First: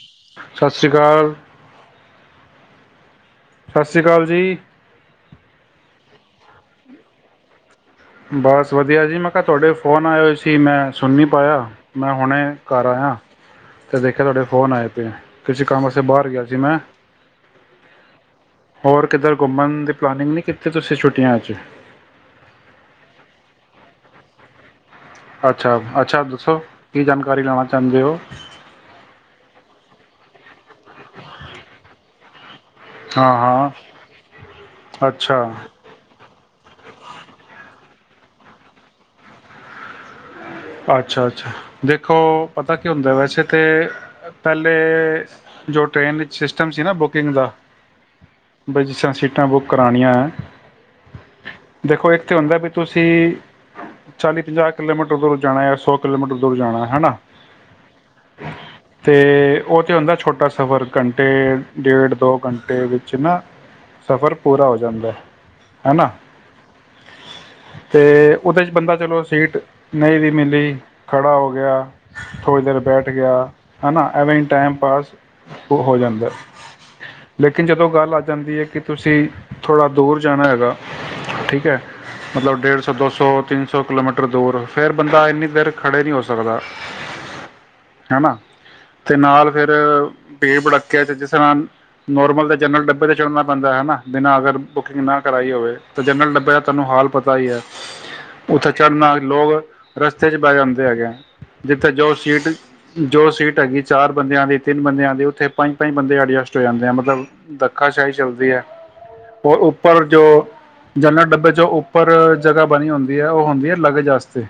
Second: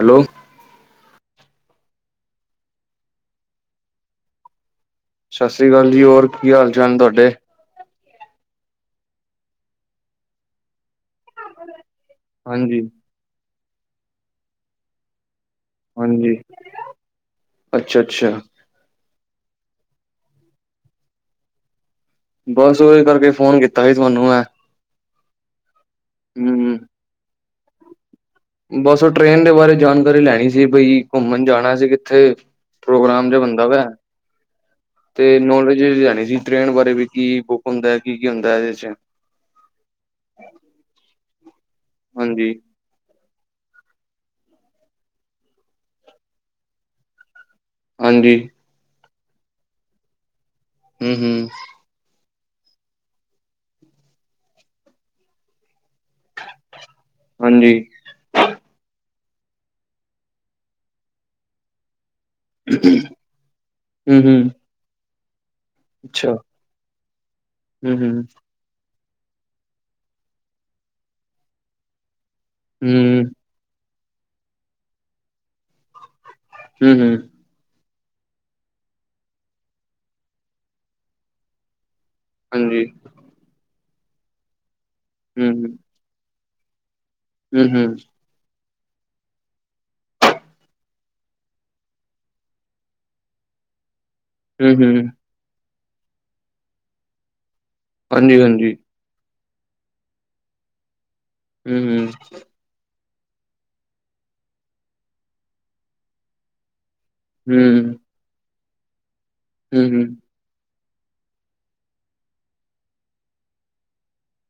Hello ਸਤਿ ਸ੍ਰੀ ਅਕਾਲ ਸਤਿ ਸ਼੍ਰੀ ਅਕਾਲ ਜੀ ਸਤਿ ਸ੍ਰੀ ਅਕਾਲ ਜੀ ਹੋਰ ਕੀ ਹਾਲ ਚਾਲ ਤੁਹਾਡੇ? ਬਸ ਵਧੀਆ ਜੀ ਮੈਂ ਕਿਹਾ ਤੁਹਾਡੇ ਫੋਨ ਆਏ ਹੋਏ ਸੀ ਮੈਂ ਸੁਣ ਨਹੀਂ ਪਾਇਆ ਮੈਂ ਹੁਣੇ ਹਾਂਜੀ ਘਰ ਆਇਆ ਅਤੇ ਦੇਖਿਆ ਤੁਹਾਡੇ ਫੋਨ ਆਏ ਪਏ ਕਿਸੇ ਕੰਮਸੇ ਬਾਹਰ ਹਾਂਜੀ ਗਿਆ ਸੀ ਮੈਂ ਅੱਛਾ ਅੱਛਾ ਹੋਰ ਕਿੱਧਰ ਘੁੰਮਣ ਦੀ ਪਲਾਨਿੰਗ ਨਹੀਂ ਕੀਤੀ ਤੁਸੀਂ ਛੁੱਟੀਆਂ ਅੱ ' ਬਸ ਉਹਓ ਕਰਕੇ ਫੋਨ ਕੀਤਾ ਸੀ ਤੁਹਾਨੂੰ ਹੈ ਅੱਛਾ ਅੱਛਾ ਦੱਸੋ ਕੀ ਜਾਣਕਾਰੀ ਦਵਾ। ਚਾਹੁੰਦੇ ਹੋ? [unintelligible] ਬਸ ਉਹ ਟ੍ਰੇਨ ਦੇ ਬਾਰੇ ਜਾਣਕਾਰੀ ਲੈਣੀ ਸੀ। ੲੈ ਬਈ ਘੁੰਮਣ ਜਾਣਾ ਸੀ ਕਿੱਥੇ, ਪ੍ਰੋਗਰਾਮ ਹਾਂ ਤੇ ਬੰਦਾ ਹਾਂ ਪਿਆ ਹੇ, ਤੇ ਅੱਛਾ ਨੌਲੇਜ ਲੈਣੀ ਸੀ। ਟ੍ਰੇਨ ਬਾਰੇ ਵੀ ਕੀ ਬੁੱਕ ਹੁੰਦਾ ਕੀ ਕੀ ਹੁੰਦਾ ਇਹਦੇ ਚ, ਅੱਛਾ ਅੱਛਾ ਦੇਖੋ ਹਾਂਜੀ ਪਤਾ ਕੀ ਹੁੰਦਾ ਵੈਸੇ ਤੇ ਪਹਿਲੇ ਜੋ ਟ੍ਰੇਨ ਵਿੱਚ ਸਿਸਟਮ ਸੀ ਨਾ ਬੁਕਿੰਗ ਦਾ, ਹਾਂਜੀ ਬਈ ਜਿਸ ਤਰਾ ਸੀ ਸੀਟਾਂ ਬੁੱਕ ਕਰਉਣੀਆਂ ਹੈ। ਹਮ ਹਮ ਇੱਥੇ ਹੁੰਦਾ ਵੀ ਤੁਸੀਂ ਚਾਲੀ ਪੰਜਾਹ ਕਿਲੋਮੀਟਰ ਦੂਰ ਜਾਣਾ ਹੇ ਸੋ ਕਿਲੋਮੀਟਰ ਦੂਰ ਜਾਣਾ ਹਨਾ, ਹਾਂਜੀ ਤੇ ਉਹ ਤਾਂ ਹੁੰਦਾ ਛੋਟਾ ਸਫ਼ਰ ਘੰਟੇ, ਡੇਢ ਦੋ ਘੰਟੇ ਵਿੱਚ ਨਾ ਹਮ ਸਫ਼ਰ ਹਮ ਪੂਰਾ ਹੋ ਜਾਂਦਾ ਹੇ। ਅੱਛਾ ਹਮ ਤੇ ਹਮ ਉਹਦੇ ਚ ਬੰਦਾ ਚਲੋ ਸੀਟ ਨਹੀਂ ਵੀ ਮਿਲੀ ਖੜਾ ਹੋ ਗਿਆ। ਥੋੜ੍ਹੀ ਦੇਰ ਬੈਠ ਹਮ ਗਿਆ। ਹੈ ਨਾ ਐਵੇਨ ਟਾਈਮ ਪਾਸ ਹੋ ਜਾਂਦਾ ਹੇ। ਹੂਂ ਹੂਂ ਜਦੋਂ ਗੱਲ ਆ ਜਾਂਦੀ ਹੈ ਕਿ ਤੁਸੀਂ ਥੋੜਾ ਦੂਰ ਜਾਣਾ ਹੈਗਾ ਠੀਕ ਹੈ, ਮਤਲਬ ਡੇਢ ਹਾਂਜੀ ਸੌ ਦੋ ਸੌ ਤਿੰਨ ਸੌ ਕਿਲੋਮੀਟਰ ਦੂਰ ਫਿਰ ਬੰਦਾ ਇੰਨੀ ਦੇਰ ਖੜੇ ਨਹੀਂ ਹੋ ਸਕ ਹੋ ਸਕਦਾ। ਹੂੰ ਹੂੰ ਹੈ ਨਾ ਤੇ ਨਾਲ ਫਿਰ ਭੀੜ ਭੜੱਕਿਆ ਚ ਜਿਸ ਤਰ੍ਹਾਂ ਨੋਰਮਲ ਤੇ ਜਨਰਲ ਡੱਬੇ ਤੇ ਚੱੜਨਾ ਪੈਂਦਾ ਹਨਾ, ਬਿਨਾਂ ਅਗਰ ਹਮ ਹਮ ਬੁਕਿੰਗ ਹਮ ਨਾ ਕਰਾਈ ਹੋਵੇ। ਤੇ ਜਨਰਲ ਡੱਬੇ ਦਾ ਤੁਹਾਨੂੰ ਹਾਲ ਪਤਾ ਹੀ ਹੈ। ਹਾਂਜੀ ਉੱਥੇ ਹਾਂਜੀ ਚੜਨਾ ਲੋਗ ਰਸਤੇ ਚ ਬੈ ਜਾਉਂਦੇ ਹੈਗੇ ਨੇ। ਹਮ ਜਿੱਥੇ ਹਮ ਜੋ ਸੀਟ ਜੋ ਸੀਟ ਹੈਗੀ ਚਾਰ ਬੰਦਿਆਂ ਦੀ ਤਿੰਨ ਬੰਦਿਆਂ ਦੀ ਉੱਥੇ ਪੰਜ ਪੰਜ ਬੰਦੇ ਐਡਜਸਟ ਹੋ ਜਾਂਦੇ ਆ। ਮਤਲਬ ਮਤਲਬ ਹਮ ਧੱਕਾਸ਼ਾਹੀ ਚੱਲਦੀ ਹੈ। ਹੋਰ ਹਮ ਉੱਪਰ ਹਮ ਜੋ ਜਰਨਲ ਡੱਬੇ 'ਚੋਂ ਉੱਪਰ ਜਗ੍ਹਾ ਬਣੀ ਹੁੰਦੀ ਹੈ, ਉਹ ਹੁੰਦੀ ਹੈ ਲਗਜ ਵਾਸਤੇ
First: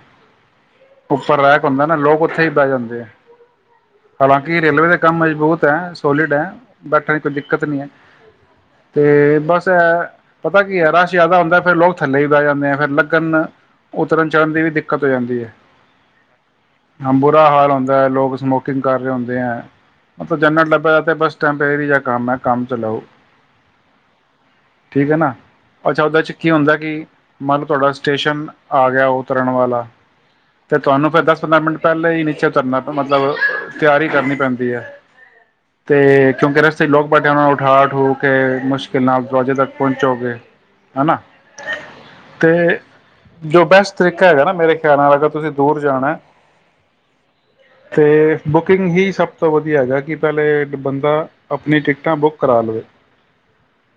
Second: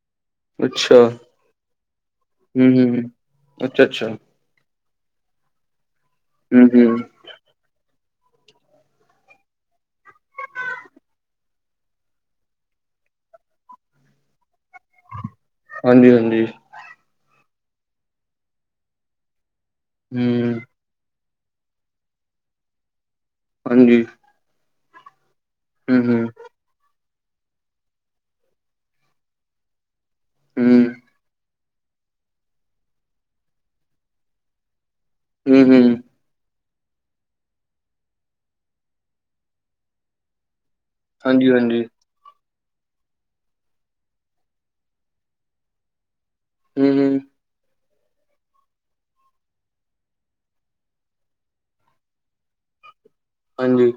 ਅੱਛਾ ਉੱਪਰ ਰਹਿ ਕੇ ਹੁੰਦਾ, ਨਾ ਲੋਕ ਉੱਥੇ ਹੀ ਹੂੰ ਬਹਿ ਹੂੰ ਜਾਂਦੇ ਹੂੰ ਆ ਅੱਛਾ ਅੱਛਾ ਹਾਲਾਂਕਿ ਰੇਲਵੇ ਦੇ, ਕੰਮ ਮਜ਼ਬੂਤ ਹੈ, ਆ ਸੋਲਿਡ ਹੈ, ਹੂੰ ਹੂੰ ਬੈਠਣ ਦੀ ਕੋਈ ਦਿੱਕਤ ਨਹੀਂ ਹੈ। ਤੇ ਬਸ ਹੈ ਪਤਾ ਕੀ ਹੈ। ਰਸ਼ ਜਿਆਦਾ ਹੁੰਦਾ ਫੇਰ ਲੋਕ ਥੱਲੇ ਵੀ ਬਹਿ ਜਾਂਦੇ ਆ, ਫਿਰ ਲੱਗਣ ਉਤਰਨ ਚੜ੍ਹਨ ਦੀ ਵੀ। ਉਤੋ ਜਾਂਦੀ ਹੈ ਹਾਂਜੀ ਹਾਂਜੀ ਅੰਬੋ, ਬੁਰਾ ਹਾਲ ਹੁੰਦਾ ਹੈ, ਲੋਕ ਸਮੋਕਿੰਗ ਕਰ ਰਹੇ ਹੁੰਦੇ ਹੈ। ਆਪਾਂ ਹੂੰ ਜਨਰਲ ਡੱਬੇ ਦਾ ਤਾਂ ਬਸ, ਟੈਂਪਰੇਰੀ ਜਿਹਾ ਕੰਮ ਹੈ ਕੰਮ ਚਲਾਉ ਹਾਂਜੀ। ਠੀਕ ਹੈ, ਨਾ। ਹੂੰ ਅੱਛਾ, ਉਹਦੇ ਹੂੰ ਚ ਕੀ ਹੁੰਦਾ। ਕਿ ਮੰਨਤੁਹਾਡਾ ਸਟੇਸ਼ਨ ਆ ਗਿਆ ਉਤਰਨ ਵਾਲਾ ਤੇ ਹੂੰ ਤੁਹਾਨੂੰ ਫੇਰ ਦਸ ਪੰਦਰਾਂ ਮਿੰਟ, ਪਹਿਲਾਂ ਹੀ ਨੀਚੇ ਉਤਰਨਾ, ਮਤਲਬ ਤਿਆਰੀ ਕਰਨੀ ਪੈਂਦੀ ਹੈ। ਹੂੰ ਹੂੰ 'ਤੇ ਕਿਉਂਕਿ ਰਸ ਜਿੱਥੇ ਲੋਕ ਬੈਠੇ ਆ ਉਹਨਾਂ ਨੂੰ ਉਠੋ ਕੇ ਮੁਸ਼ਕਿਲ ਨਾਲ ਦਰਵਾਜੇ ਤੱਕ ਪਹੁੰਚੋਗੇ। ਹਾਂਜੀ-ਹਾਂਜੀ। ਅਤੇ ਜੋ ਬੈਸਟ ਤਰੀਕਾ ਹੈਗਾ ਨਾ ਮੇਰੇ, ਕਹਿਣ ਦਾ ਮਤਲਬ ਤੁਸੀਂ ਦੂਰ ਜਾਣਾ। ਹਮ-ਹਮ ਤੇ ਬੁਕਿੰਗ ਹੀ ਸਭ ਤੋਂ ਵਧੀਆ ਹੈਗਾ। ਕਿ ਪਹਿਲੇ ਬੰਦਾ ਆਪਣੀ ਟਿਕਟਾਂ ਬੁੱਕ ਕਰਾ ਲਵੇ, ਹਾਂਜੀ।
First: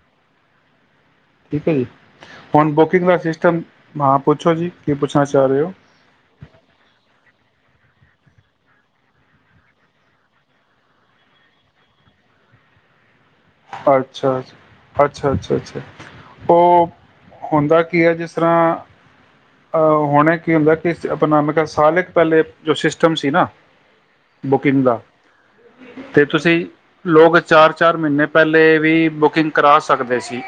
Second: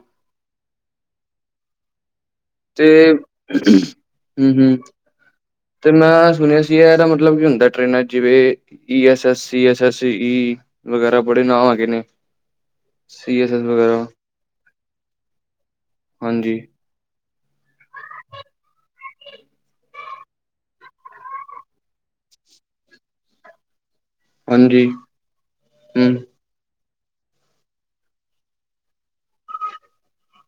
ਠੀਕ ਹੈ ਜੀ। ਹੁਣ ਤੇ ਬੁਕਿੰਗ ਦਾ ਸਿਸਟਮ ਹੂੰ ਹਾਂ ਪੁੱਛੋ ਜੀ, ਹੂੰ ਕੀ ਪੁੱਛਣਾ ਚਾਹ ਰਏ ਹੋ? ਤੇ ਮੈਂ ਸੁਣਿਆ ਸੀ, ਏਦਾ ਮਤਲਬ ਕੀ ਹੁੰਦਾ ਟ੍ਰਰੇਨਾਂ ਚ ਜਿਵੇ E S S, C S S E, ਵਗੈਰਾ ਬੜੇ ਨਾਂ ਹੈਗੇ ਨੇ ਸੀ ਐਸ ਐਸ ਵਗੈਰਾ। ਅੱਛਾ ਅੱਛਾ, ਅੱਛਾ, ਅੱਛਾ ਹਾਂਜੀ ਓ ਹੁੰਦਾ ਕੀ ਐ ਜਿਸ ਤਰਾਂ ਅਹ ਹੋਣਾ ਕੀ ਹੁੰਦਾ ਕਿ ਅਪਨਾ ਸਾਲਕ ਪੈਲੇ ਜੋ ਸਿਸਟਮ ਸੀ ਨਾ ਬੁਕਿੰਗ ਹਾਂਜੀ ਦਾ, ਹੂੰ ਤੇ ਤੁਸੀ ਲੋਕ ਚਾਰ, ਚਾਰ ਮਈਨੇ ਪੈਲੇ ਵੀ ਬੁਕਿੰਗ ਕਰਾ ਸਕਦੇ ਸੀ।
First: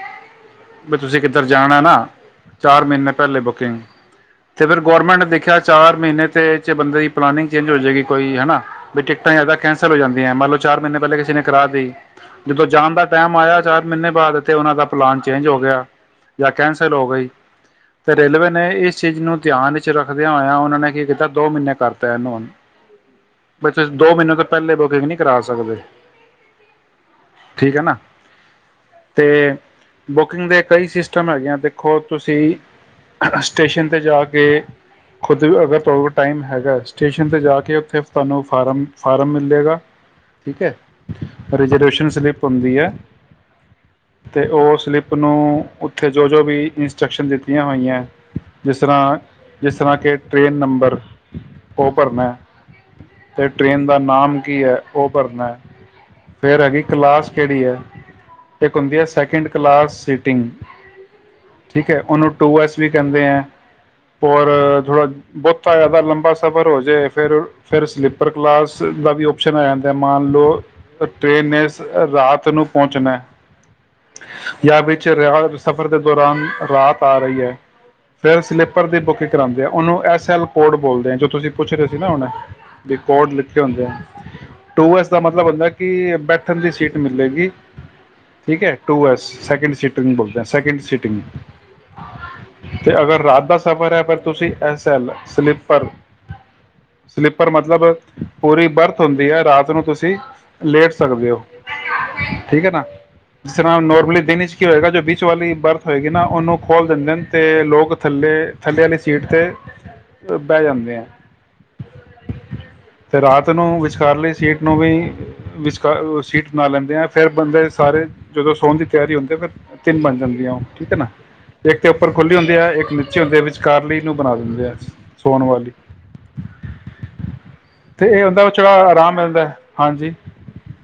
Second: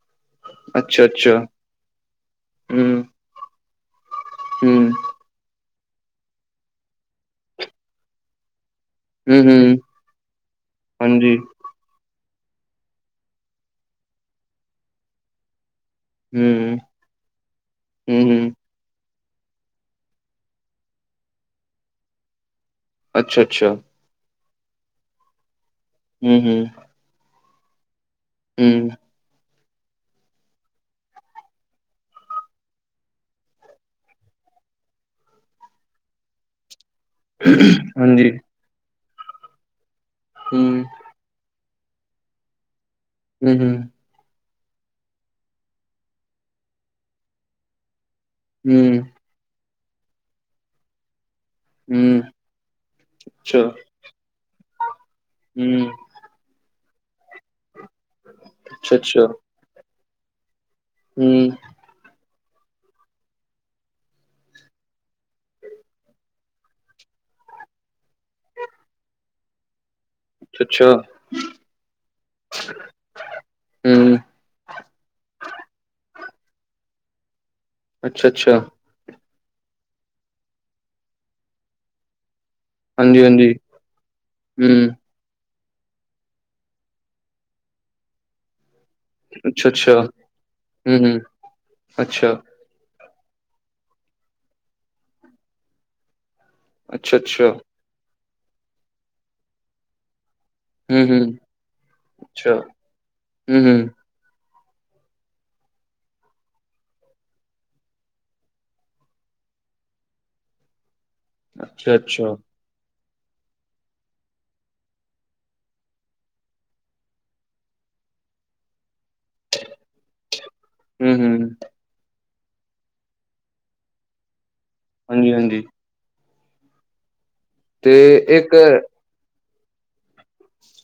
ਵੀ ਅੱਛਾ ਤੁਸੀਂ ਅੱਛਾ ਕਿੱਧਰ ਜਾਣਾ ਨਾ, ਚਾਰ ਹੂੰ ਮਈਨੇ ਪੈਲੇ ਬੁਕਿੰਗ ਤੇ ਫੇਰ ਹੂੰ ਗੋਰਮੈਂਟ ਦੇਖਿਆ ਚਾਰ ਮਹੀਨੇ ਤੇ ਚ ਬੰਦੇ ਦੀ ਪਲਾਨਿੰਗ ਚੇਂਜ ਹੋ ਜਾਏਗੀ ਕੋਈ ਹਨਾ। ਵੀ ਟਿਕਟਾਂ ਹੂੰ ਜਾਦਾ ਹੂੰ ਕੈਂਸਲ ਹੋ ਜਾਂਦੀਆਂ, ਮੰਨ ਲਓ ਚਾਰ ਮਈਨੇ ਪੈਲੇ ਕਿਸੇ ਹਾਂਜੀ ਨੇ ਕਰਾਤੀ ਜਦੋਂ ਜਾਣ ਦਾ ਟਾਈਮ ਆਇਆ ਚਾਰ ਮਹੀਨੇ ਬਾਅਦ ਇੱਥੇ ਉਹਨਾਂ ਦਾ ਪਲਾਨ ਚੇਂਜ ਹੋ ਗਿਆ ਜਾਂ ਹੂੰ ਕੈਂਸਲ ਹੋ ਗਈ ਤੇ ਹੂੰ ਰੇਲਵੇ ਹੂੰ ਨੇ ਇਸ ਚੀਜ਼ ਨੂੰ ਧਿਆਨ ਚ ਰੱਖਦਿਆਂ ਹੋਇਆ ਉਹਨਾਂ ਨੇ ਕੀ ਕੀਤਾ ਦੋ ਮਹੀਨੇ ਕਰਤਾ ਇਹਨੂੰ ਅੱਛਾ ਬ ਅੱਛਾ ਦੋ ਮਹੀਨੇ ਤੋਂ ਪਹਿਲੇ ਬੁਕਿੰਗ ਨਹੀਂ ਕਰਾ ਸਕਦੇ ਹਮ ਹਮ ਠੀਕ ਹੈ ਨਾ ਤੇ ਬੁਕਿੰਗ ਦੇ ਕਈ ਸਿਸਟਮ ਹੈਗੇ ਆ ਦੇਖੋ ਤੁਸੀਂ ਸਟੇਸ਼ਨ ਤੇ ਜਾ ਕੇ ਖੁਦ ਅਗਰ ਤੁਹਾਡੇ ਕੋਲ ਟਾਈਮ ਹੈਗਾ ਸਟੇਸ਼ਨ 'ਤੇ ਜਾ ਕੇ ਉੱਥੇ ਹਾਂਜੀ ਤੁਹਾਨੂੰ ਫਾਰਮ ਫਾਰਮ ਮਿਲ ਜਾਏਗਾ ਠੀਕ ਹੈ ਹੂੰ, ਰੀਜ ਸ਼ਨ ਸਲਿੱਪ ਹੁੰਦੀ ਹੈ ਹਮ ਹਮ ਅਤੇ ਉਹ ਸਲਿੱਪ ਨੂੰ ਉੱਥੇ ਜੋ ਜੋ ਵੀ ਇੰਸਟਰਕਸ਼ਨ ਦਿੱਤੀਆਂ ਹੋਈਆਂ ਜਿਸ ਹੂੰ, ਤਰ੍ਹਾਂ ਜਿਸ ਤਰ੍ਹਾਂ ਕਿ ਟ੍ਰੇਨ ਨੰਬਰ ਉਹ ਹੂੰ, ਭਰਨਾ ਤੇ ਅੱਛਾ, ਟ੍ਰੇਨ ਦਾ ਨਾਮ ਕੀ ਹੈ ਉਹ ਭਰਨਾ ਹੂੰ, ਫੇਰ ਹੈਗੀ ਕਲਾਸ ਕਿਹੜੀ ਹੈ ਇੱਕ ਹੁੰਦੀ ਹੈ ਅੱਛਾ-ਅੱਛਾ, ਸੈਕਿੰਡ ਕਲਾਸ ਤਿੰਨ ਹੂੰ, ਠੀਕ ਹੈ ਉਨੂੰ ਟੂ ਐਸ ਵੀ ਕਹਿੰਦੇ, ਔਰ ਥੋੜਾ ਬਹੁਤਾ ਜ਼ਿਆਦਾ ਲੰਬਾ ਸਫ਼ਰ ਹੋ ਜੇ, ਫਿਰ ਫਿਰ ਸਲੀਪਰ ਕਲਾਸ ਦਾ ਵੀ ਓਪਸ਼ਨ ਆ ਜਾਂਦਾ ਮਾਨ ਲੋ ਅੱਛਾ, ਟ੍ਰੇਨਸ ਰਾਤ ਨੂੰ ਪਹੁੰਚਣਾ ਹੂੰ, ਜਾਂ ਵਿੱਚ ਸਫ਼ਰ ਦੇ ਦੌਰਾਨ ਰਾਤ ਆ ਰਹੀ ਹੈ। ਫੇਰ ਅੱਛਾ-ਅੱਛਾ, ਸਲਿੱਪਰ ਦੀ ਬੁੱਕ ਕਰਾਉਂਦੇ ਆ ਉਹਨੂੰ ਐਸ -ਐਲ-ਕੋਡ ਬੋਲਦੇ ਆ ਜੋ ਤੁਸੀਂ ਪੁੱਛ ਰਹੇ ਸੀ ਨਾ ਹੁਣੇ ਵੀ ਕੋਡ ਹਾਂਜੀ-ਹਾਂਜੀ, ਲਿਖੇ ਹੁੰਦੇ ਆ ਹੂੰ, ਟੂ ਐਸ ਦਾ ਮਤਲਬ ਹੁੰਦਾ ਕਿ ਬ ਥੱਲੀ ਦੀ ਸੀਟ ਮਿਲੇਗੀ ਠੀਕ ਹੈ ਟੂ ਐਸ ਸੈਕਿੰਡ ਅੱਛਾ-ਅੱਛਾ, ਸੀਟਿੰਗ ਬੋਲਦੇ ਏ ਸੈਕਿੰਡ ਹੂੰ, ਹੂੰ, ਸੀਟਿੰਗ ਅੱਛਾ, ਤੇ ਅਗਰ ਰਾਤ ਦਾ ਸਫ਼ਰ ਹੈ। ਫਿਰ ਤੁਸੀਂ ਐਸ ਐਲ ਸਲੀਪਰ ਸਲੀਪਰ ਅੱਛਾ-ਅੱਛਾ, ਮਤਲਬ ਪੂਰੀ ਬਰਥ ਹੁੰਦੀ ਹੈ। ਰਾਤ ਨੂੰ ਤੁਸੀਂ ਲੇਟ ਹੂੰ, ਹੂੰ, ਸਕਦੇ ਹੋ ਅੱਛਾ, ਠੀਕ ਹੈ ਨਾ, ਜਿਸ ਹੂੰ, ਤਰ੍ਹਾਂ ਹੂੰ, ਨੋਰਮਲੀ ਟਰੇਨ ਚ' ਕੀ ਹੋਏਗਾ ਜੋ ਬੀਚ ਵਾਲੀ ਬਰਥ ਹੋਏਗੀ ਨਾ ਉਹਨੂੰ ਖੋਲ ਦਿੰਦੇ ਨੇ ਤੇ ਲੋਕ ਥੱਲੇ- ਥੱਲੇ ਵਾਲੀ ਸੀਟ ਤੇ ਬਹਿ ਜਾਂਦੇ ਏ ਅੱਛਾ, ਅੱਛਾ ਤੇ ਰਾਤ ਨੂੰ ਵਿਚਕਾਰਲੀ ਸੀਟ ਨੂੰ ਵੀ ਵਿਚਕਾਰ ਸੀਟ ਬਣਾ ਲੈਂਦੇ ਆ ਫਿਰ ਬੰਦੇ ਸਾਰੇ ਜਦੋਂ ਸੌਣ ਦੀ ਤਿਆਰੀ ਹੁੰਦੀ ਫਿਰ ਤਿੰਨ ਬਣ ਜਾਂਦੀਆਂ ਉਹ ਠੀਕ ਹੈ ਨਾ ਹੂੰ, ਹੂੰ, ਦੇਖ ਕੇ ਉੱਪਰ ਖੁੱਲ੍ਹੀ ਹੁੰਦੀ ਹੈ ਇੱਕ ਨੀਚੇ ਹੁੰਦੀ ਹੈ ਵਿਚਕਾਰਲੀ ਨੂੰ ਬਣਾ ਦਿੰਦੇ ਆ ਹਾਂਜੀ, ਸੋਣ ਹਾਂਜੀ ਵਾਲੀ ਤੇ ਇਹ ਉਹਦਾ ਇੱਕ ਵਿੱਚ ਆਰਾਮ ਮਿਲਦਾ ਹਾਂਜੀ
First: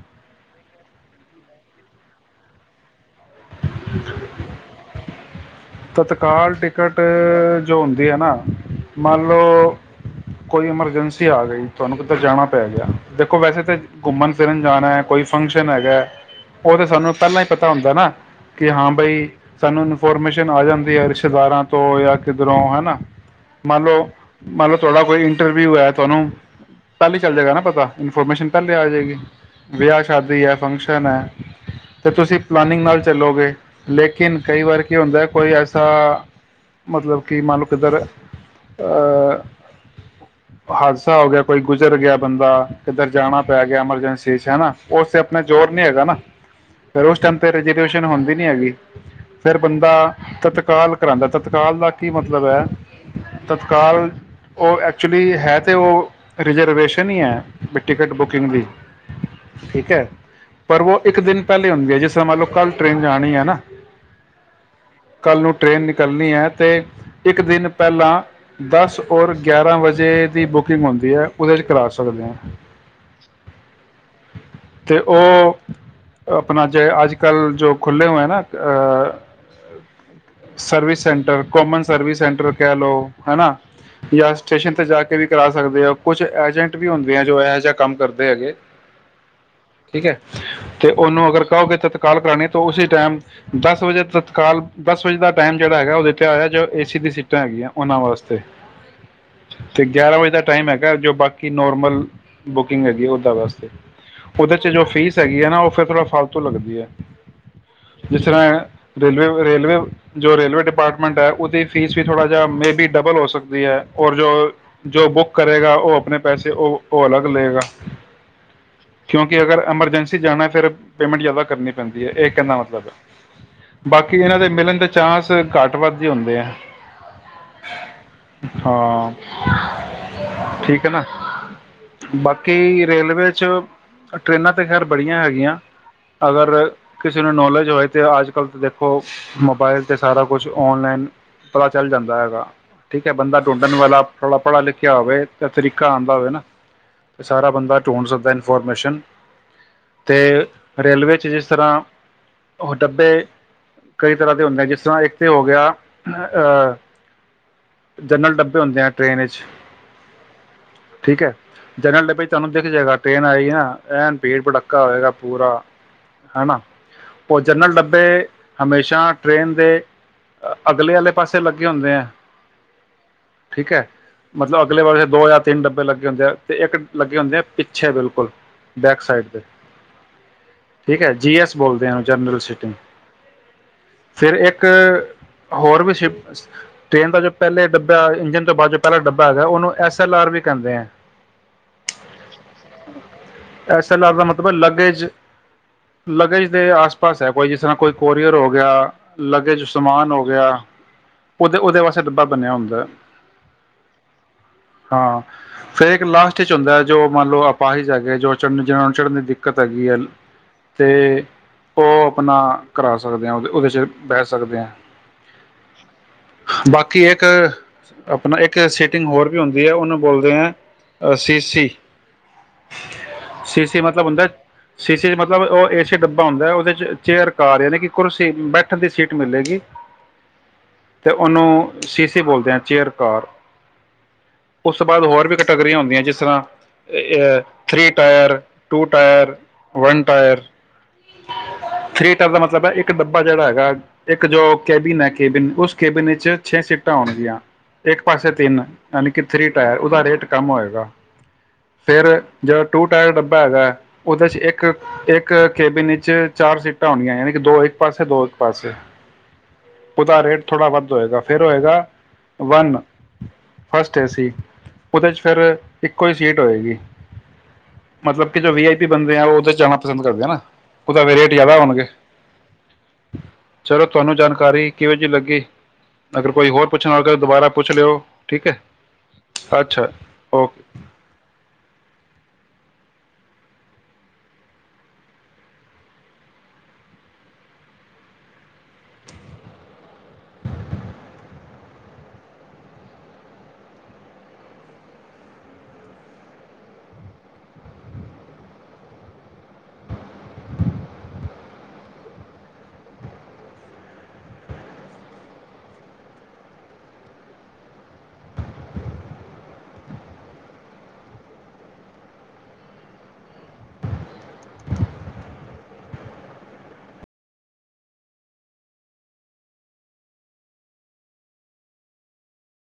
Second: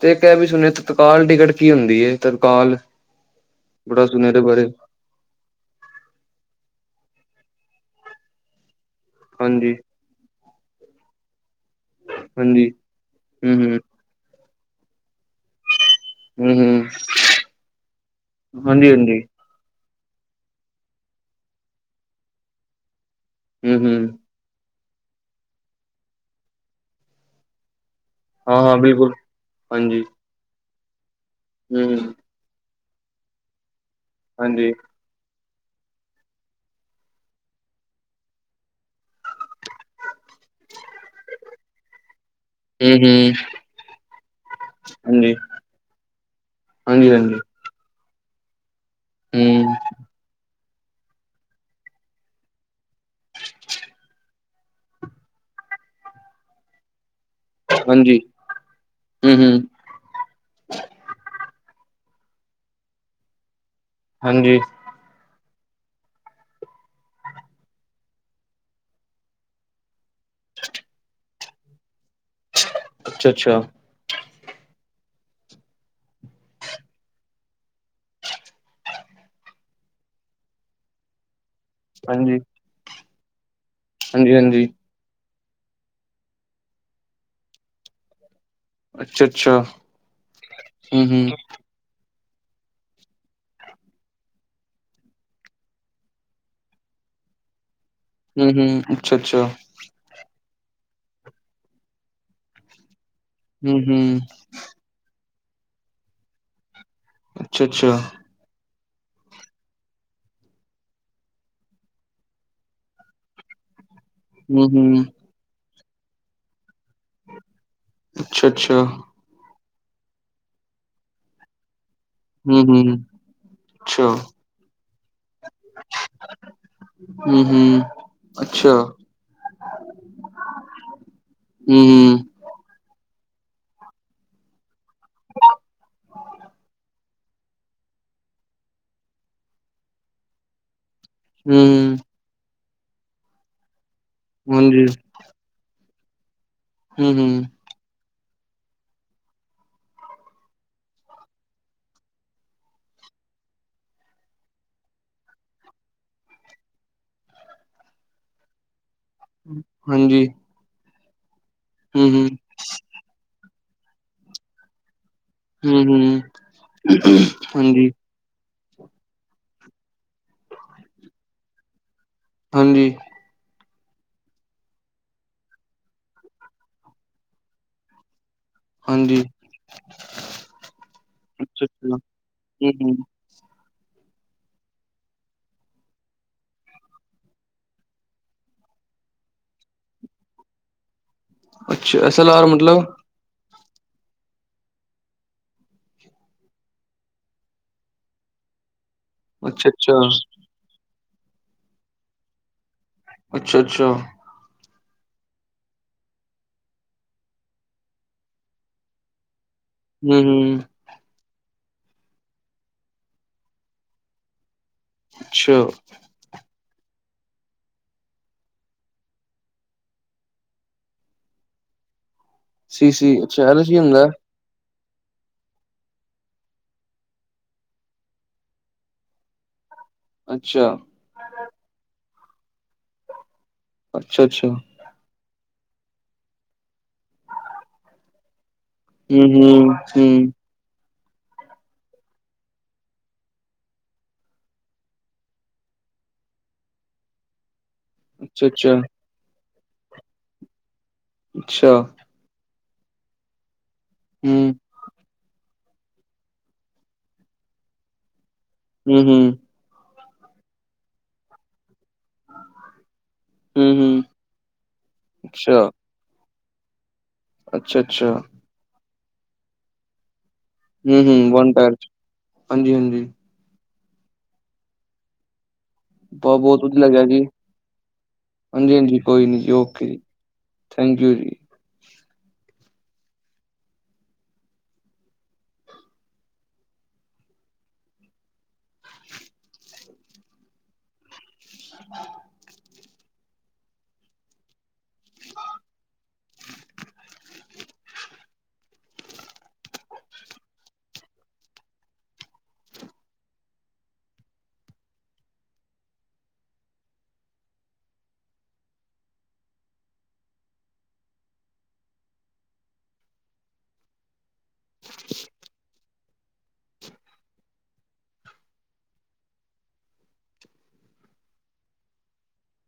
ਤੇ ਇੱਕ ਇਹ ਵੀ ਸੁਣਿਆ ਤਤਕਾਲ ਟਿਕਟ ਕੀ ਹੁੰਦੀ। ਤਤਕਾਲ ਬੜਾ ਸੁਣਿਆ ਇਹਦੇ ਬਾਰੇ ਤਤਕਾਲ ਟਿਕਟ ਜੋ ਹੁੰਦੀ ਹੈ ਨਾ ਮੰਨ ਹਾਂਜੀ, ਲਓ ਕੋਈ ਐਮਰਜੈਂਸੀ ਆ ਗਈ ਤੁਹਾਨੂੰ ਕਿੱਧਰ ਜਾਣਾ ਪੈ ਹਾਂਜੀ, ਗਿਆ ਦੇਖੋ ਹੂੰ, ਵੈਸੇ ਤਾਂ ਹੂੰ, ਘੁੰਮਣ ਫਿਰਨ ਜਾਣਾ ਕੋਈ ਫੰਕਸ਼ਨ ਹੈਗਾ ਹੂੰ, ਉਹ ਹੂੰ, ਤਾਂ ਸਾਨੂੰ ਪਹਿਲਾਂ ਹੀ ਪਤਾ ਹੁੰਦਾ ਨਾ ਕਿ ਹਾਂ ਹਾਂਜੀ-ਹਾਂਜੀ, ਬਾਈ ਸਾਨੂੰ ਫਰਮੇਸ਼ਨ ਆ ਜਾਂਦੀ ਹੈ ਰਿਸ਼ਤੇਦਾਰਾਂ ਤੋਂ ਜਾਂ ਕਿਧਰੋਂ ਹੈਨਾ ਹੂੰ, ਮਨ ਲੋ, ਹੂੰ, ਮਨ ਲੋ ਤੁਹਾਡਾ ਕੋਈ ਇੰਟਰਵਿਊ ਹੈ ਤੁਹਾਨੂੰ ਕੱਲ ਹੀ ਚੱਲ ਜਾਏਗਾ ਨਾ ਪਤਾ ਇਨਫੋਰਮੇਸ਼ਨ ਪਹਿਲੇ ਹਾਂ-ਹਾਂ, ਆ ਬਿਲਕੁਲ, ਜਾਏਗੀ ਹਾਂਜੀ, ਵਿਆਹ, ਸ਼ਾਦੀ ਹੈ ਫੰਕਸ਼ਨ ਤਾਂ ਨਾ ਹੂੰ, ਤੇ ਹੂੰ ਤੁਸੀਂ ਪਲਾਨਿੰਗ ਨਾਲ ਚੱਲੋਗੇ ਲੇਕਿਨ ਕਈ ਹਾਂਜੀ। ਵਾਰ ਕੀ ਹੁੰਦਾ ਕੋਈ ਐਸਾ ਮਤਲਬ ਕਿ ਮੰਾਨ ਲੋ ਕਿੱਧਰ ਹਾਦਸਾ ਹੋ ਗਿਆ ਕੋਈ ਗੁਜ਼ਰ ਗਿਆ ਬੰਦਾ ਕਿੱਧਰ ਹੂੰ-ਹੂੰ। ਜਾਣਾ ਪੈ ਗਿਆ ਐਮਰਜੈਂਸੀ ਚ ਹਨਾ ਉਸ ਤੇ ਹਾਂਜੀ, ਆਪਣੇ ਜ਼ੋਰ ਨੀ ਹੈਗਾ ਨਾ ਫਿਰ ਉਸ ਹਾਂਜੀ-ਹਾਂਜੀ। ਟਾਈਮ ਤੇ ਹੁੰਦੀ ਨੀ ਹੈਗੀ ਫਿਰ ਹੂੰ। ਬੰਦਾ ਤਤਕਾਲ ਕਰਾਉਂਦਾ ਤਤਕਾਲ ਦਾ ਕੀ ਮਤਲਬ ਹੈ ਤਤਕਾਲ ਉਹ ਐਕਚੁਲੀ ਹੈ ਤਾਂ ਉਹ ਰਿਜ਼ਰਵੇਸ਼ਨ ਹੀ ਹੈ ਵੀ ਟਿਕਟ ਹਾਂਜੀ। ਬੁਕਿੰਗ ਦੀ ਹੂੰ-ਹੂੰ। ਠੀਕ ਹੈ ਪਰ ਉਹੋ ਇੱਕ ਦਿਨ ਪਹਿਲੇ ਹੁੰਦੀ ਹੈ ਜਿਸ ਤਰ ਮੰਨਲਬ ਕੱਲ ਟ੍ਰਰੇਨ ਜਾਣੀ ਹੈ ਨਾ ਹਾਂਜੀ ਕੱਲ੍ਹ ਨੂੰ ਟ੍ਰੇਨ ਨਿਕਲਣੀ ਹੈ ਤੇ ਇੱਕ ਦਿਨ ਪਹਿਲਾਂ ਦਸ ਔਰ ਗਿਆਰਾਂ ਵਜੇ ਦੀ ਬੁਕਿੰਗ ਹੁੰਦੀ ਹੈ ਉਹਦੇ ਚ ਕਲਾਸ ਸਕਦੇ ਹ ਅੱਛਾ ਅੱਛਾ ਤੇ ਉਹ ਆਪਣਾ ਜੇ ਅੱਜ ਕੱਲ੍ਹ ਜੋ ਖੁੱਲ੍ਹੇ ਹੋਏ ਨਾ ਅਹ ਸਰਵਿਸ ਸੈਂਟਰ ਕੋਮਨ ਸਰਵਿਸ ਹਾਂਜੀ, ਸੈਂਟਰ ਕਹਿ ਲਓ ਹਨਾ ਜਾਂ ਹਾਂਜੀ-ਹਾਂਜੀ, ਸਟੇਸ਼ਨ ਤੇ ਜਾ ਕੇ ਵੀ ਕਰਾ ਸਕਦੇ ਆ ਕੁਛ ਏਜੰਟ ਵੀ ਹੁੰਦੇ ਆ ਜੋ ਇਹੋ ਜਿਹਾ ਕੰਮ ਕਰਦੇ ਹੈਗੇ ਅੱਛਾ-ਅੱਛਾ, ਠੀਕ ਹੈ ਤੇ ਹੂੰ-ਹੂੰ, ਉਹਨੂੰ ਅਗਰ ਕਹੋਗੇ ਤਾਂ ਕਾਲ ਕਰਨੀ ਤਾਂ ਉਸ ਟਾਈਮ ਦਸ ਵਜੇ ਤ ਕੱਲ੍ਹ ਦਸ ਵਜੇ ਦਾ ਟਾਈਮ ਜਿਹੜਾ ਹੈਗਾ ਉਹ ਦਿੱਤਾਿਆ ਹੋਇਆ ਜੋ ਏ ਸੀ ਦੀ ਸੀਟਾਂ ਹੈਗੀਆਂ ਉਹਨਾਂ ਵਾਸਤੇ ਹੂੰ-ਹੂੰ, ਅੱਛਾ-ਅੱਛਾ, ਤੇ ਗਿਆਰਾਂ ਵਜੇ ਤੱਕ ਟਾਈਮ ਹੈਗਾ ਜੋ ਬਾਕੀ ਨੋਰਮਲ ਬੁਕਿੰਗ ਹੈਗੀ ਉਹ ਵਾਸਤੇ ਹੂੰ-ਹੂੰ। ਉਹਦੇ ਚ ਜੋ ਫੀਸ ਹੈਗੀ ਨਾ ਫਿਰ ਥੋੜਾ ਫਾਲਤੂ ਲੱਗਦੀ ਹੈ ਅੱਛਾ ਅੱਛਾ ਜਿਸ ਤਰ੍ਹਾਂ ਰੇਲਵੇ ਰੇਲਵੇ ਜੋ ਰੇਲਵੇ ਡਿਪਾਰਟਮੈਂਟ ਹੈ ਉਹਦੀ ਫੀਸ ਵੀ ਥੋੜਾ ਜਿਹਾ ਮੇਬੀ ਡਬਲ ਹੋ ਸਕਦੀ ਹੈ ਔ ਜੋ ਹੂੰ-ਹੂੰ। ਜੋ ਬੁੱਕ ਕਰੇਗਾ ਉਹ ਆਪਣੇ ਪੈਸੇ ਉਹ ਉਹ ਅਲੱਗ ਲਏਗਾ ਅੱਛਾ-ਅੱਛਾ, ਕਿਉਂਕਿ ਅਗਰ ਐਮਰਜੈਂਸੀ ਜਾਣਾ ਫਿਰ ਪੇਮੈਂਟ ਜ਼ਿਆਦਾ ਕਰਨੀ ਪੈਂਦੀ ਹੈ ਇਹ ਕਹਿੰਦਾ ਮਤਲਬ ਹੂੰ-ਹੂੰ, ਅੱਛਾ, ਹੂੰ-ਹੂੰ, ਅੱਛਾ, ਹੂੰ-ਹੂੰ, ਬਾਕੀ ਹੂੰ, ਇਹਨਾਂ ਦੇ ਮਿਲਣ ਚਾਂਸ ਘੱਟ ਵੱਧ ਹੁੰਦੇ ਆ ਹੂੰ ਅੱਛਾ ਹੂੰ ਹੂੰ ਅੱਛਾ ਹਾਂ ਠੀਕ ਹੈ ਨਾ ਬਾਕੀ ਰੇਲਵੇ ਜੋ ਟਰੇਨਾਂ ਤੇ ਖੈਰ ਬੜੀਆਂ ਹੈਗੀਆਂ ਅਗਰ ਕਿਸੇ ਨੂੰ ਨੌਲੋਜ ਹੋਏ ਤੇ ਅੱਜ ਕੱਲ ਤਾਂ ਦੇਖ ਖੋ ਮੋਬਾਇਲ 'ਤੇ ਸਾਰਾ ਕੁਛ ਔਨਲਾਈਨ ਪਤਾ ਚੱਲ ਜਾਂਦਾ ਹੈਗਾ ਠੀਕ ਹੈ ਬੰਦਾ ਡੁਬਣ ਵਾਲਾ ਪੜੇ ਲਿਖਿਆ ਹੋਵੇ ਆਉਂਦਾ ਹੋਵੇ ਨਾ ਹੂੰ ਤੇ ਹੂੰ ਸਾਰਾ ਬੰਦਾ ਚੋਣ ਸਕਦਾ ਇਨਫੋਰਮੇਸ਼ਨ ਅਤੇ ਰੇਲਵੇ 'ਚ ਜਿਸ ਤਰ੍ਹਾਂ ਉਹ ਡੱਬੇ ਕਈ ਤਰ੍ਹਾਂ ਦੇ ਹੁੰਦੇ ਆ ਜਿਸ ਤਰ੍ਹਾਂ ਇੱਕ ਤੇ ਹੋ ਗਿਆ ਅਤੇ ਜਨਰਲ ਡੱਬੇ ਹੁੰਦੇ ਨੇ ਹਾਂਜੀ ਠੀਕ ਹੈ ਜਨਰਲ ਡੱਬੇ ਹੂੰ-ਹੂੰ, ਤੁਹਾਨੂੰ ਦੇਖ ਜਾਏਗਾ ਟ੍ਰੇਨ ਆਈ ਨਾ ਐ ਭੀੜ ਪਰਕਾ ਹੋਏਗਾ ਪੂਰਾ ਹੁ ਹੁ ਹਨਾ ਉਹ ਜਨਰਲ ਹਾਂਜੀ ਡੱਬੇ ਹਮੇਸ਼ਾ ਟਰੇੇਨ ਦੇ ਅਗਲੇ ਵਾਲੇ ਪਾਸੇ ਲੱਗੇ ਹੁੰਦੇ ਆ ਹਾਂਜੀ ਠੀਕ ਹੈ ਮਤਲਬ ਅਗਲੇ ਵਾਰ ਦੋ ਜਾਂ ਤਿੰਨ ਡੱਬੇ ਲੱਗੇ ਹੁੰਦੇ ਆ ਤੇ ਇੱਕ ਲੱਗੇ ਹੁੰਦੇ ਆ ਪਿੱਛੇ ਬਿਲਕੁਲ ਬੈਕ ਹਾਂਜੀ, ਸਾਈਡ ਦੇ ਠੀਕ ਹੈ ਜੀ ਐਸ ਬੋਲਦੇ ਅੱਛਾ-ਅੱਛਾ, ਆ ਜਨਰਲ ਸਟਿੰਗ ਹੂੰ-ਹੂੰ, ਫਿਰ ਇੱਕ ਹੋਰ ਵੀ ਸ਼ਿ ਟ੍ਰੇਨ ਦਾ ਜੋ ਪਹਿਲੇ ਡੱਬਾ ਇੰਜਨ ਤੋਂ ਬਾਅਦ ਜੋ ਪਹਿਲਾ ਡੱਬਾ ਹੈਗਾ ਉਹਨੂੰ ਐਸ ਐਲ ਆਰ ਵੀ ਕਹਿੰਦੇ ਆ ਅੱਛਾ ਅਸ ਅਰ ਮਤਲਬ ਐੱਸ ਐੱਲ ਆਰ ਦਾ ਮਤਲਬ ਲਗੇਜ ਲਗੇਜ ਦੇ ਆਸ ਪਾਸ ਹੈ ਕੋਈ ਜਿਸ ਤਰ੍ਹਾਂ ਕੋਈ ਕੋਰੀਅਰ ਹੋ ਗਿਆ ਲੱਗੇ ਜੋ ਅੱਛਾ-ਅੱਛਾ, ਸਮਾਨ ਹੋ ਗਿਆ ਉਹਦੇ ਉਹਦੇ ਵਾਸਤੇ ਡੱਬਾ ਬਣਿਆ ਹੁੰਦਾ ਅੱਛਾ ਅੱਛਾ ਹਾਂ ਫਿਰ ਇੱਕ ਲਾਸਟ ਚ ਹੁੰਦਾ ਹੈ ਜੋ ਮੰਨ ਲਓ ਆਪਾਂਹੀ ਜਾਗੇ ਚੜ੍ਹਨ ਦੀ ਕਤਾਗੀ ਹੂੰ-ਹੂੰ, ਅਤੇ ਉਹ ਆਪਣਾ ਕਰਾ ਸਕਦੇ ਹਾਂ ਉਹਦੇ 'ਚ ਬਹਿ ਸਕਦੇ ਹਾਂ ਅੱਛਾ ਬਾਕੀ ਇੱਕ ਆਪਣਾ ਇੱਕ ਸੀਟਿੰਗ ਹੋਰ ਵੀ ਹੁੰਦੀ ਹੈ ਉਹਨੂੰ ਬੋਲਦੇ ਹੈ ਸੀ ਸੀ ਸੀ ਸੀ ਸਹਿਰ ਚੇ ਹੁੰਦਾ ਸੀ ਸੀ ਚ ਮਤਲਬ ਉਹ ਏ ਸੀ ਡੱਬਾ ਹੁੰਦਾ ਹੈ ਉਹਦੇ ਚੇਅਰ ਕਾਰ ਜਾਨੇ ਕਿ ਕੁਰਸੀ ਬੈਠਣ ਦੀ ਸੀਟ ਮਿਲੇਗੀ ਅੱਛਾ। ਤੇ ਉਹਨੂੰ ਸੀ ਬੋਲਦੇ ਆ ਚੇਅਰ ਕਾਰ ਅੱਛਾ-ਅੱਛਾ, ਉਸ ਤੋਂ ਬਾਅਦ ਹੋਰ ਵੀ ਤਕਰੀਆ ਹੁੰਦੀਆਂ ਜਿਸ ਤਰ੍ਹਾਂ ਥਰੀ ਟਾਇਰ ਟੂ ਟਾਇਰ ਹੂੰ-ਹੂੰ, ਵਨ ਹੂੰ ਟਾਇਰ ਥ੍ਰੀ ਟਾਇਰ ਦਾ ਮਤਲਬ ਹੈ ਇੱਕ ਡੱਬਾ ਜਿਹੜਾ ਹੈਗਾ ਇੱਕ ਜੋ ਕੈਬੀਨ ਹ ਕੈਬੀਨ ਉਸ ਕੇਬੀਨੇ ਚ ਛੇ ਸੀਟਾਂ ਹੋਣਗੀਆਂ ਇੱਕ ਪਾਸੇ ਤਿੰਨ ਅੱਛਾ-ਅੱਛਾ, ਅੱਛਾ ਯਾਨੀ ਕਿ ਥਰੀ ਟਾਈਰ ਉਹਦਾ ਰੇਟ ਕੰਮ ਹੋਏਗਾ ਅੱਛਾ ਫਿਰ ਜਿਹੜਾ ਟੂ ਟਾਈਮ ਡੱਬਾ ਹੈਗਾ ਉਹਦੇ ਚ ਹੂੰ। ਇੱਕ ਇੱਕ ਕੈਬਿਨ ਵੀਚ ਚਾਰ ਸੀਟਾਂ ਆਉਣੀਆਂ ਯਾਨੀ ਕਿ ਦੋ ਇੱਕ ਪਾਸੇ ਦੋ ਪਾਸੇ ਹਮ ਹਮ ਉਹਦਾ ਰੇਟ ਥੋੜਾ ਵੱਧ ਹੋਏਗਾ ਫਿਰ ਹੋਏਗਾ ਵਨ ਫਸਟ ਹੂੰ-ਹੂੰ, ਹੈ ਸੀਟ ਉਹਦੇ ਚ ਫਿਰ ਇੱਕੋ ਹੀ ਸਿਟ ਹੋ ਏ ਗੀ ਅੱਛਾ ਅੱਛਾ ਬੰਦੇ ਆ ਉੱਥੇ ਜਾਣਾ ਪਸੰਦ ਕਰਦੇ ਆ ਨਾ ਉਹਦਾ ਹਮ ਵੀ ਰੇਟ ਹਮ ਵਨ ਜ਼ਿਆਦਾ ਟਾਇਰ ਹੋਣਗੇ ਚ ਹਾਂਜੀ ਹਾਂਜੀ ਚਲੋ ਤੁਹਾਨੂੰ ਜਾਣਕਾਰੀ ਕਿਹੋ ਜਿਹੀ ਲੱਗੀ ਅਗਰ ਕੋਈ ਬਹੁਤ-ਬਹੁਤ ਹੋਰ ਵਧੀਆ ਪੁੱਛਣ ਲੱਗ ਲੱਗਿਆ ਗਿਆ ਜੀ, ਦੁਬਾਰਾ ਪੁੱਛ ਲਿਓ ਠੀਕ ਹ ਹਾਂਜੀ-ਹਾਂਜੀ ਕੋਈ ਨੀ ਜੀ ਓਕੇ ਅੱਛਾ ਜੀ, ਓਕੇ ਥੈਂਕ ਯੂ ਜੀ। ਹਾ